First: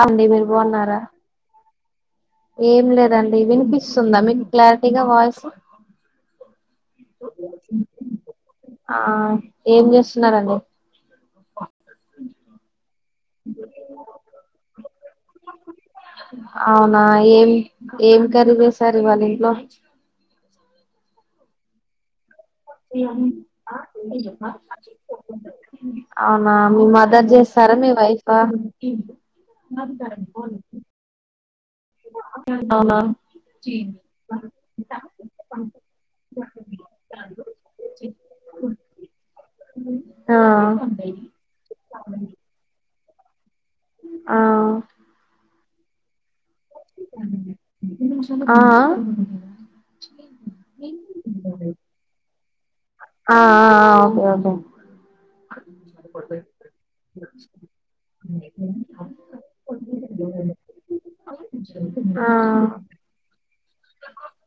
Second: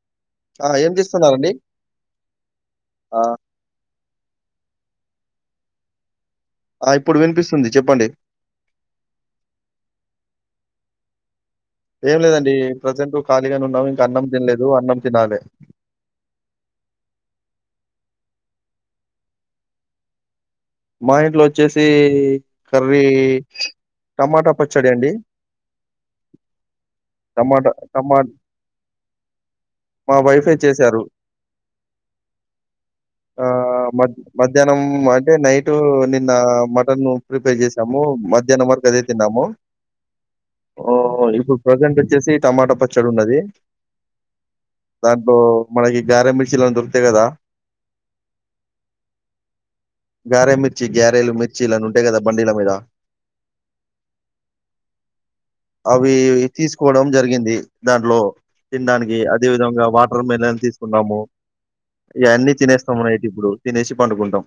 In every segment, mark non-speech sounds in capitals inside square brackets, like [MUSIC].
అవుండి మీరు ఆ! ఏం బాన్నారా చేస్తున్నారండి? ఏం ఆ! లేదండి వినిపిస్తుందా మీకు క్లారిటీగా వాయిస్ ఆ! ఇప్పుడు వినిపిస్తుంది చెప్పండి. ఆ ఏం చేస్తున్నారంండి ఏం లేదండి ప్రజెంట్ ఖాళీగానే ఉన్నాం ఇంకా అన్నం తినలేదు అన్నం తినాలే అవునా ఏం ఏం కర్రీ చేస్తారు ఇవ్వాళా ఇంట్లో మా ఇంట్లో వచ్చేసి కర్రీ టమాటా పచ్చడి అండి. అవునా మీ మదర్ చేస్త టమాటా రా మీ టమా వైఫ్ ఆ మా వైఫే చేశారు ఆ మ మధ్యాహ్నం అంటే నయిట్ ఇటు నిన్న మటన్ ప్రిపేర్ చేసాము మధ్యాహ్నం వరకు అదే తిన్నాము ఆ ఓ ఇప్పుడు ప్రజెంట్ వచ్చేసి టమోటో పచ్చ చ్చడి ఉన్నది ఆ దాంట్లో మనకి గారే మీ ఆ ఆ గారేమిర్చి గేర్లుమిర్చి అవీ ఉంటాయి కదా మీద బండిలా మీద ఆఓకే ఓకే అవి తీసుకోవడం జరిగింది దాంట్లో తినడానికి అదే విధంగా వాటర్ ఓకే మెలన్ తీసు న్నాము ఆ ఇవన్నీ తినేస్తామున్నా ఇప్పుడు తినేసి పండుకుంటాం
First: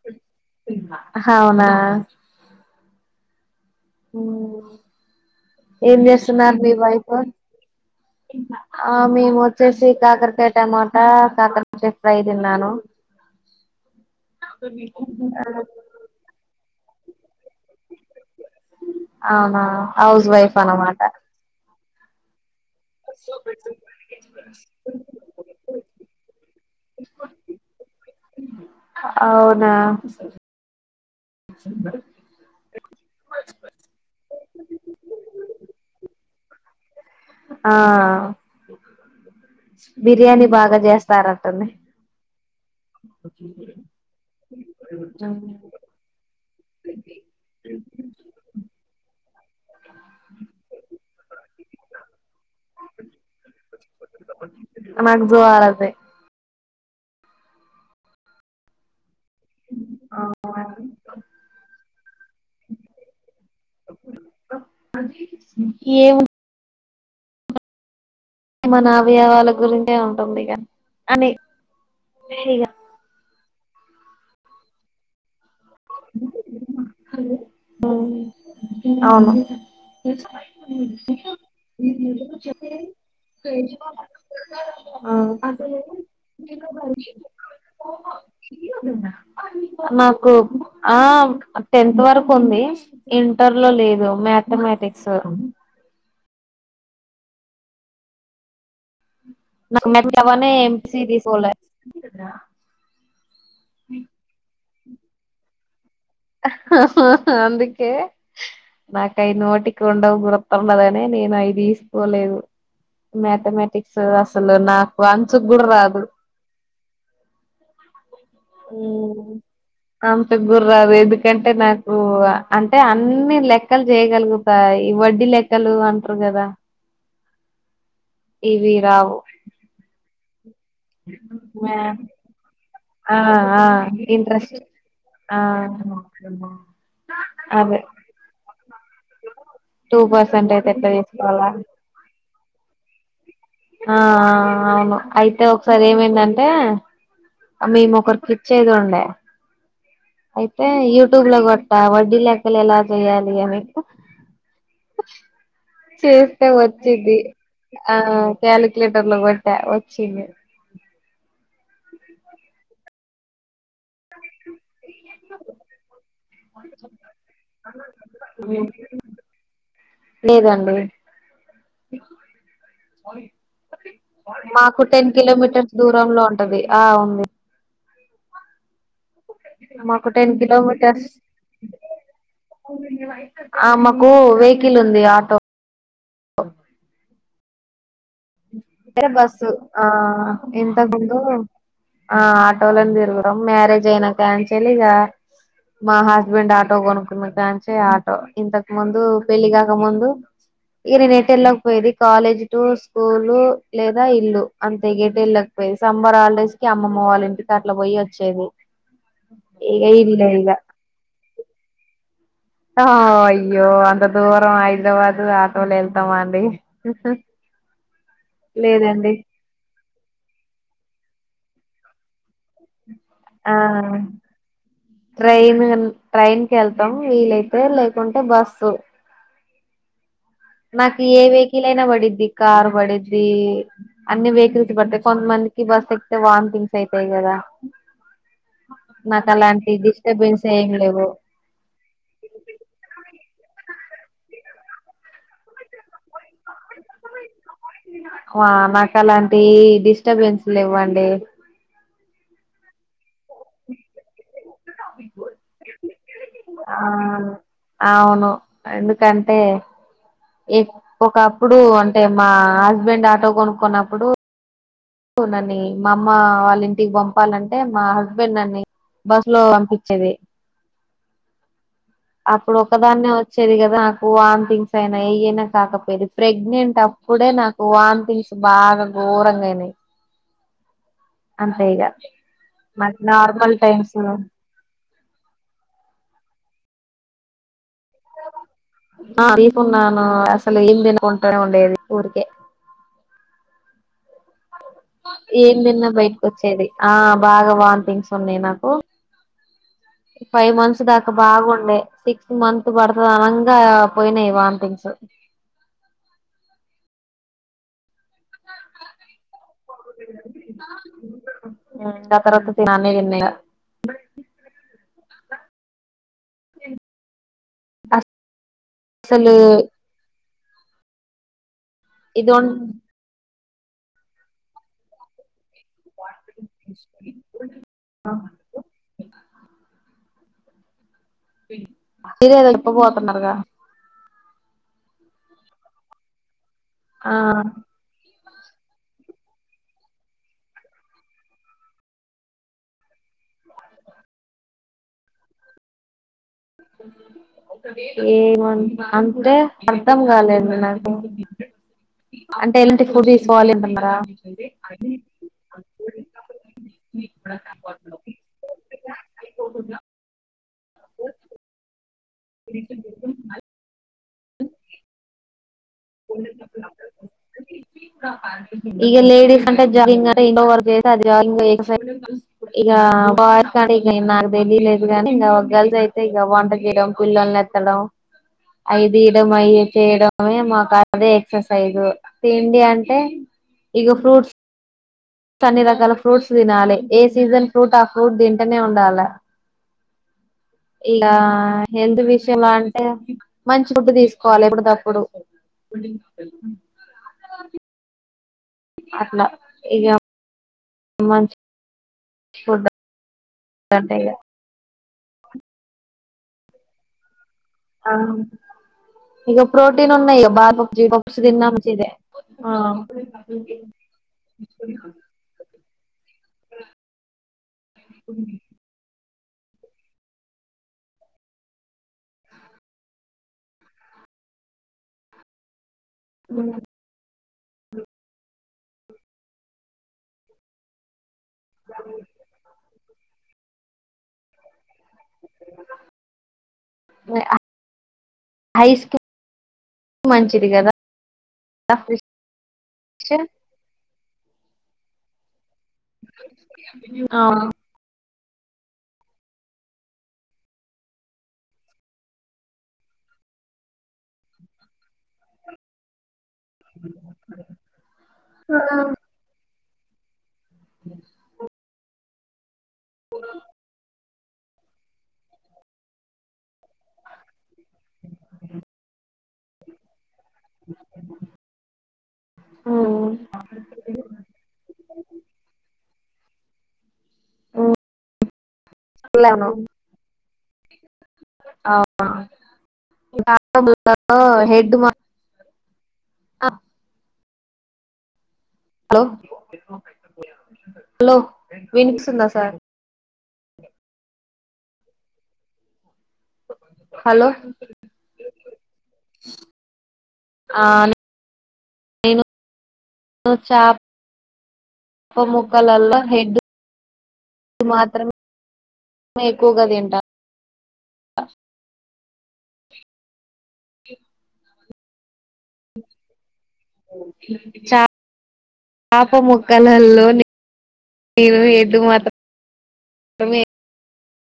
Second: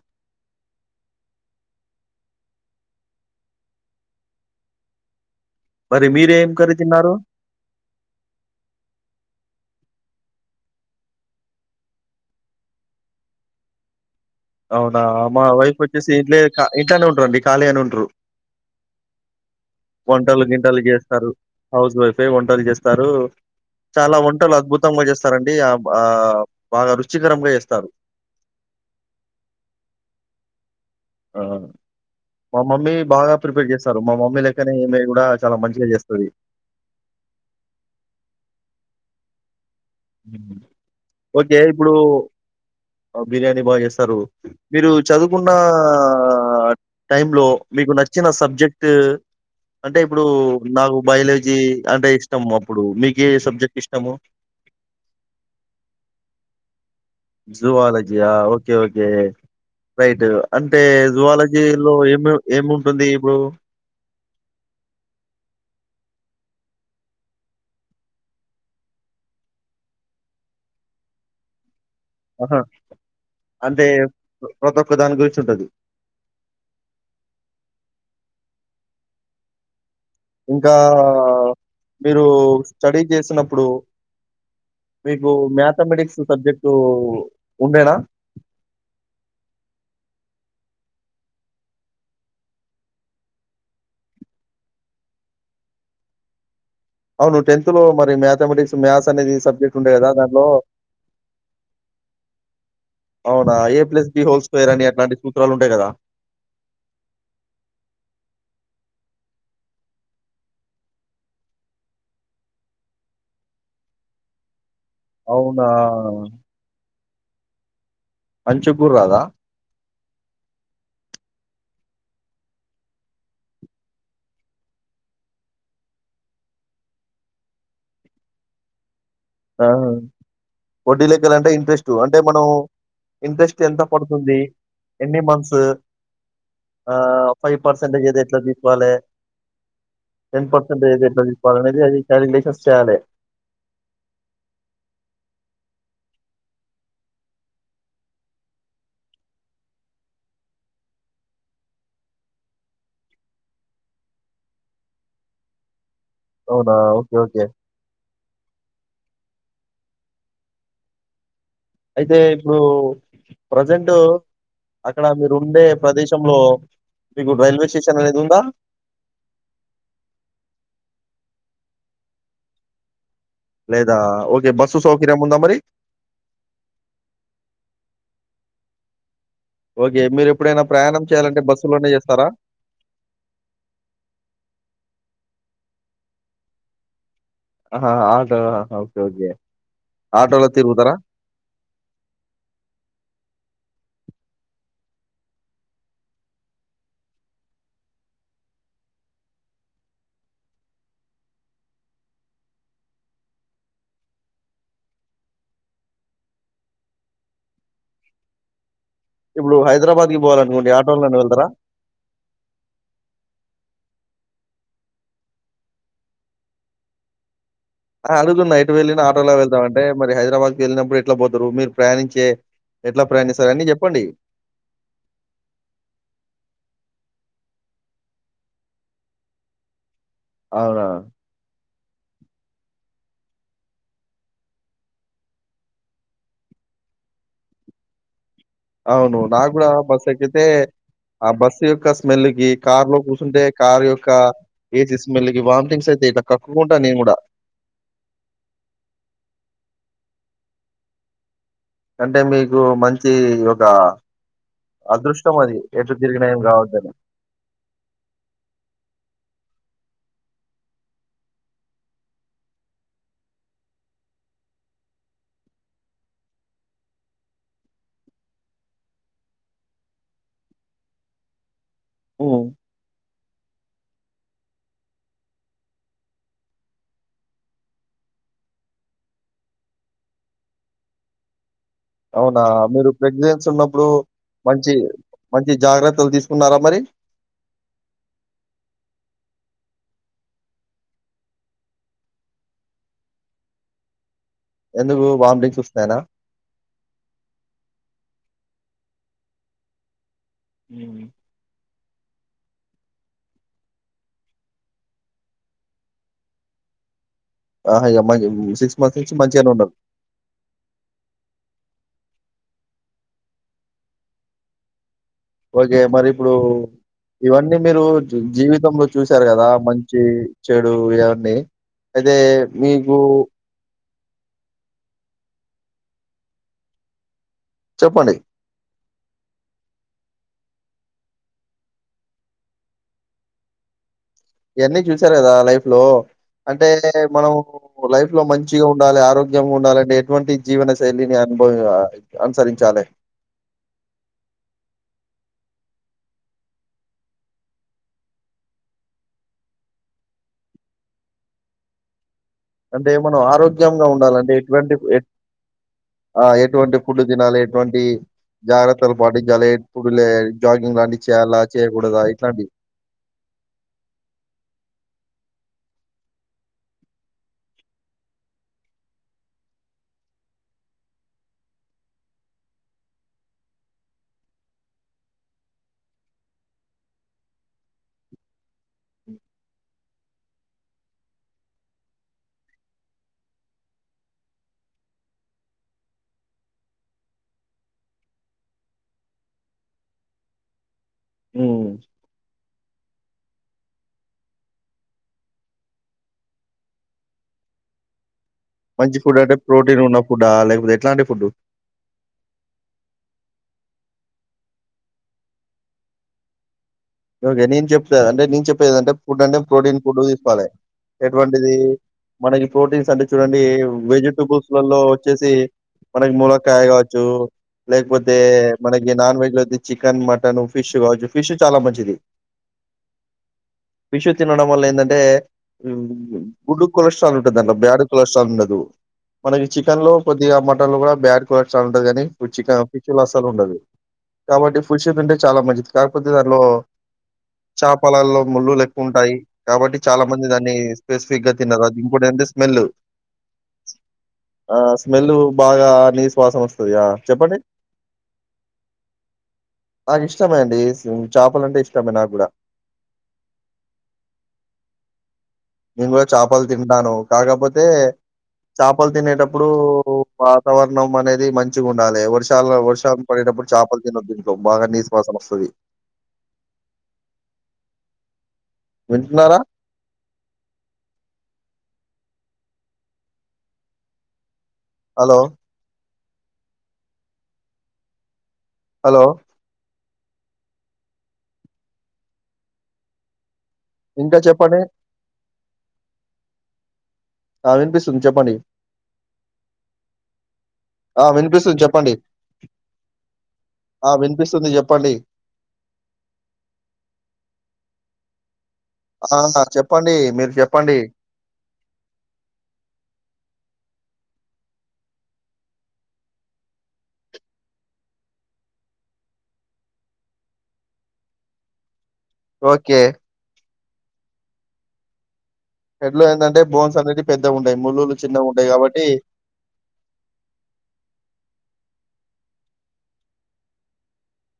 హవునా ఉ ఏం మరి మీరేం చేస్తున్నారు మీ కర్రీ తిన్నారు? వైఫై ఆ మేము వచ్చేసి కాకరకాయ టమాటా కాకరకాయ ఫ్రై తిన్నాను అవునా మా వైఫ్ వచ్చేసి ఇంట్లే ఇంట్లోనే ఉంటారంండి ఖాళీ గానే ఉంటారు అవునా హౌస్ వంటలు వైఫ్ గింటలు అనమాట చేస్తారు హౌస్ వైఫ్ లు చేస్తారు చాలా వంటలు అద్భుతంగా చేస్తారండి ఆ బాగా రుచికరంగా చేస్తారు అవునా ఆ మా మమ్మీ బాగా ప్రిపేర్ చేస్తారు మా మమ్మీ మమ్మీ లెక్కనే ఈమె కూడా చాలా మంచిగా చేస్తాది ఆ బిర్యానీ బాగా ఓకే చేస్తారంటుంది ఇప్పుడు బిర్యానీ బాగా చేస్తారు మీరు చదువుకున్న ఆ టైంలో మీకు నచ్చిన సబ్జెక్ట్ ట్ అంటే ఇప్పుడు నాకు బయాలజీ అంటే ఇష్టాము అప్పుడు మీక ఏ సబ్జెక్ట్ ఇష్టాము నాకు జూవాలజీ జూవాలజీ ఆ ఓకే ఓకే రైట్ అంటే జువాలజీ లో ఏమి ఏమి ఉంటుంది ఇప్పుడు ఏ మన అవయవాల గురించే ఉంటుంది ఇగ అని ఆహా అంటే ప్రతి ఒక్క దాని గురించి ఉంటది ఉమ్ అవును ఇంకా మీరు స్టడీ చేసినప్పుడు మీకు మ్యాథమెటిక్స్ సబ్జెక్టు ఉండేనా నాకు ఆ టెన్త్ వరకు ఉంది ఇంటర్ లో లేదు మ్యాథమెటిక్స్ అ అవును టెన్త్ లో మరి మ్యాథమెటిక్స్ మ్యాథ్స్ అనేది సబ్జెక్ట్ నాకు ఉండే కదా దానిలో మెట్టవనే ఎంపీసీ తీసుకోలే అవునా A plus B whole square అని అట్లాంటి సూత్రాలు ఉంటాయి కదా అందుకే నాకయి నోటికి ఉండవు, గురతండదనే నేను అయి తీసికోలేదు. మ్యాథమెటిక్స్ అసలు నాకు అంచుకు అవునా గుడా రాదు అంచుక్ కూడా రాదా అంచుక్ కూడా రాలేదు ఎందుకంటే! నాకు అంటే అన్ని లెక్కలు చేయగలుగుతా, ఈ వడ్డీ లెక్కలు అంటార్. గదా ఇవి రావు ఆ వడ్డీ లెక్కాలంటే ఇంట్రెస్ట్ అంటే మనం ఆ ఆ ఇంట్రెస్ట్ ఎంత పడుతుంది ఇంట్రెస్ట్ ఎన్ని ఆ మంత్స్ ఆ ఫైవ్ అదే పర్సెంటేజ్ ఏది ఎట్లా తీకోవాలె టూ టెన్ పర్సెంట్ అయితే ఎట్లా పర్సంటేజ్ ఎ [UNINTELLIGIBLE] తీసుకోవాలా తీసుకోవాలనేది అనేది అది కాలిక్యలేషన్స్ చేయాలి ఆ అవును అయితే ఒకసారి ఏమైందంటే మేము ఒకరికి ఇచ్చేదుండే అయితే యూట్యూబ్ లో గొట్ట వడ్డీ లెక్కలు ఎలా చెయాలియా అని. చేస్తే అవునా! ఓకే. వచ్చిది ఓకే. ఆ కాలిక్యలేటర్ లో గొట్ట వచ్చింది. అయితే ఇప్పుడు ప్రజెంటు అక్కడ మీరు ఉండే ప్రదేశంలో మీకు రైల్వే స్టేషన్ అనేది ఉందా? లేదండి లేదా? ఓకే. [INAUDIBLE] బస్సు మాకు టెన్ సౌకర్యం ఉందా మరి? కిలోమీటర్స్ దూరంలో ఉంటది, ఆ ఉంది. ఓకే మాకు మీరు టెన్ ఎప్పుడైనా ప్రయాణం చేయాలంటే బస్సులోనే చేస్తారా ఆ మాకు వెహికల్ ఉంది ఆటో ఆహా ఆటో ఆహా! Okay [INAUDIBLE] okay. బస్సు ఆ ఆటోలో తిరుగుతారా? ఎంతగుందొ ఆ ఆటోలను తిరగుతం మ్యారేజ్ అయినా క్యాన్ చేల్లిగా మా హస్బెండ్ ఆటో కొనుక్కున్న దంచే, ఆటో ఇంతకు ముందు పెళ్లి కాక ముందు. ఈగ నేను ఎట్ వెళ్ళకపోయేది కాలేజ్ టూర్స్ స్కూలు లేదా ఇల్లు అంతే. ఎటు ఎల్లకపోయేది సంబర్ హాలిడేస్ కి అమ్మమ్మ వాళ్ళ ఇంటికి అట్లా పోయి. చ్చేది ఇప్పుడు హైదరాబాద్కి పోవాలనుకోండి ఆటోలోనే వెళ్తారా ఆ అయ్యో అంత దూరం హైదరాబాదు ఆటోలో వెళ్తామా అండి [UNINTELLIGIBLE] అడుగుతున్నా? ఎటు వెళ్ళిన లేదండి ఆటోలో వెళ్తాము అంటే మరి హైదరాబాద్కి వెళ్ళినప్పుడు, ఎట్లా పోతారు మీరు ప్రయాణించే. ఎట్లా ప్రయాణిస్తారు? ఆ అన్నీ చెప్పండి. ట్రైన్, ట్రైన్ కేళ్తాం వీలై. టె లేకుంటే బస్సు అవునా? నాకు ఏ వెకిలైయినా పడిద్ది కార్ పడిద్ది అన్ని వెహికల్స్ పడతాయి, కొంత మందికి బస్ ఎక్తే వార్న్థింగ్స్ అయితయి గదా. అవును, నా కూడా అలాంటి బస్ ఎక్కితే డిస్టర్బెన్స్ ఏం లేవు ఆ బస్సు యొక్క స్మెల్ కి కార్ లో కూ. తుంటే కారు యొక్క ఏసీ స్మెల్ కి వామిటింగ్స్ అయితే ఇట్లా కక్కు ఆ నాకలాంటి డిస్టర్బెన్స్ల లేవ్వండి. అంటే మీకు మంచి ఒక అదృష్టం అది ఎం. [UNINTELLIGIBLE] ఆ అవును ఎందుకంటే ఎ ఒకప్పుడు అంటే మా హస్బెండ్ ఆటో కొనుకున్నప్పుడు. [INAUDIBLE] నన్ని మా అమ్మ వాళ్ళి ఇంటికి పంపాలంటే మా హస్బెండ్ నన్ని. బస్ లో అంపిచేది హ్మ్. అప్పుడు ఒకదాన్నే వచ్చేది గదా వాథింగ్స్ అయినా ఏయయినా, కాకపోయది ప్రెగ్నెంట్ అప్పుడే నాకు వాథింగ్స్ బాగా గు. ఘోరంగానై ఇగ అవునా మీరు నాకు ప్రెగ్నెన్స్ నార్మల్ ఉన్నప్పుడు టైమ్స్ మంచి మంచి జాగ్రత్తలు తీసుకున్నారా మరి తీకున్నాను అసలు ఏం తినుకుంటా ఉండేది ఊరికే ఎందుకు ఏం వామిటింగ్స్ తిన్న వస్తున్నాయనా? బయటికి వచ్చేది ఆ బాగా వాంథింగ్స్ న్నాయి నాకు ఫైవ్ మంత్స్ హ్మ్. దాకా బాగుండే సిక్స్ మంత్ పడుతది అనంగా పోయినాయి వాంథింగ్స్ ఆ ఇగ మంచి సిక్స్ మంత్స్ నుంచి మంచిగానే ఉన్నరు ఆ తర్వాత అన్ని తిన్న ఇంగ ఓకే మరి ఇప్పుడు ఇవన్నీ మీరు జీవితంలో చూసారు అసలు కదా మంచి చెడు ఇవన్నీ అయితే ఇదొ మీకు వా జ చెప్పండి మీరేదడప్ప పోతున్నారుగా ఇవన్నీ చూసారు కదా లైఫ్ లో అంటే ఆ మనము లైఫ్ లో మంచిగా ఉండాలి ఆరోగ్యంగా ఉండాలంటే ఎటువంటి జీవన శైలిని అనుభవ అనుసరించాలి అ ఏమ అంటే అర్ధం కాలేదు నాకు ఎలాంటి అంటే ఫుడ్ మనం తీసుకోవాలి ఆరోగ్యంగా అంటున్నారా ఉండాలంటే ఎటువంటి ఎట్ ఆ ఎటువంటి ఫుడ్ తినాలి ఎటువంటి జాగ్రత్తలు పాటించాలి ఫుడ్ లే జాగింగ్ లాంటివి చేయాలా చేయకూడదా ఇట్లాంటివి గురి వె అల్ పోప్పు ఇగ లేడీస్ అంటే జగింగ్ అంటే ఇంట్లో వర్క్ చేతే అది జగింగ్ ఎక్సర్సైజ్ ఇగ ఆ బాయ్స్ అంటే ఇగ నాకు తెలిలేదు కానీ ఇగ గర్ల్స్ అయితే ఇగ వంట చేయడం పిల్లల్ని ఎత్తడం అవి తీయడం అయ చేయడమే మాకు అదే ఎక్సర్సైజ్ తిండి అంటే ఇగ ఫ్రూట్స్ స్ అన్ని రకాల ఫ్రూట్స్ తినాలి ఏ సీజన్ ఫ్రూట్ ఆ ఫ్రూట్ తింటనే ఉండాలా అవు ఇగా ఉమ్. హెల్త్ విషయం అంటే మంచి ఫుడ్ తీసుకోవాలి ఎప్పుడు ది అప్పుడు పలి మంచి ఫుడ్ అంటే ప్రోటీన్ ఉన్న ఫుడ్డా లేకపోతే ఎట్లాంటి ఫుడ్డు మంచి ఫుడ్ అంటే ఇగ ఓకే నేను ఆ చెప్త్ అంటే నేను చెప్పేదంటే ఫుడ్ అంటే ఇక ప్రోటీన్ ఫుడ్ ఉన్నాయి ఇక తీసుకోవాలే బాదపప్పు జీడిపప్పు తిన్నా ఎటువంటిది మంచిదే మనకి ప్రోటీన్స్ అంటే చూడండి వెజిటబుల్స్ లలో వచ్చేసి మనకి మూలకాయ కావచ్చు లేకపోతే మనకి నాన్ వెజ్ లేతే చికెన్ మటన్ ఫిష్ కావచ్చు ఫిష్ చాలా మంచి ది ఫిష్ తినడం వల్ల ఏందంటే మ్ గుడ్ కొలెస్ట్రాల్ ఉంటది దాంట్లో బ్యాడ్ కొలెస్ట్రాల్ ఉండదు మనకి చికెన్ లో కొద్దిగా మటన్ లో కూడా బ్యాడ్ కొలస్ట్రాల్ ఉంటది కాని చికెన్ ఫిష్ లో అసలు ఉండదు కాబట్టి ఫిష్ తింటే చాలా మంచిది కాకపోతే దా నె అ చాపలల్లో ముళ్ళలు ఎక్కువ ఉంటాయి కాబట్టి చాలా మంది మంచిది దాన్ని కదా స్పెసిఫిక్ గా తినరు అది ఇంకో ఏ తేళ్ళు చ ఆ స్మెల్ బాగా నిస్వాసన వస్తదిగా ఆ చెప్పండి నాకు ఇష్టమే అండి స్ చేపలంటే ఇష్ ష్టమే నాగూడ నెంగూడ చపలు తింటాను కాకపోతే చపలు తినేటప్పుడు వాతావరణం అనేది మంచిగా ఉండాలి వర్షాలు వర్షాలు పడేటప్పుడు చపలు తినొద్దు గోబాగా నిస్వాసనొస్తాధి వింటన్నారా ఉమ్ హలో హలో లేను ఆహా ఇకా ఇంకా [UNINTELLIGIBLE] చెప్పండి హెడ్ మా ఆ వినిపిస్తుంది చెప్పండి హలో ఆ హలో వినిపిస్తుంది చెప్పండి వినిపిస్తుందా సార్ ఆ వినిపిస్తుంది చెప్పండి హలో ఆ చెప్పండి మీరు చెప్పండి [UNINTELLIGIBLE] చాప్ప ముక్కలల్లో హెడ్ ఇ మాత్రమే ఎక్కువగా తింటా ఓకే హెడ్లో ఏంటంటే బోన్స్ అనేది పెద్దగా ఉంటాయి ముళ్ళులు చిన్నగా ఉంటాయి కాబట్టి పాపముక్కలల్లోని ఏవో ఎడ్లు మాత్ మే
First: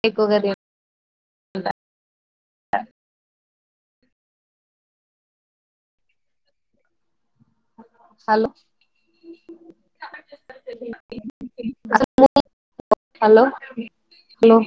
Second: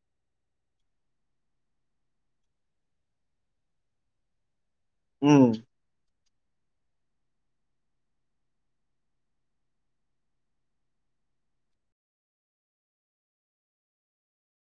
ఎక్కువగ తింటా అ ఉమ్ హలో [UNINTELLIGIBLE] హలో హలో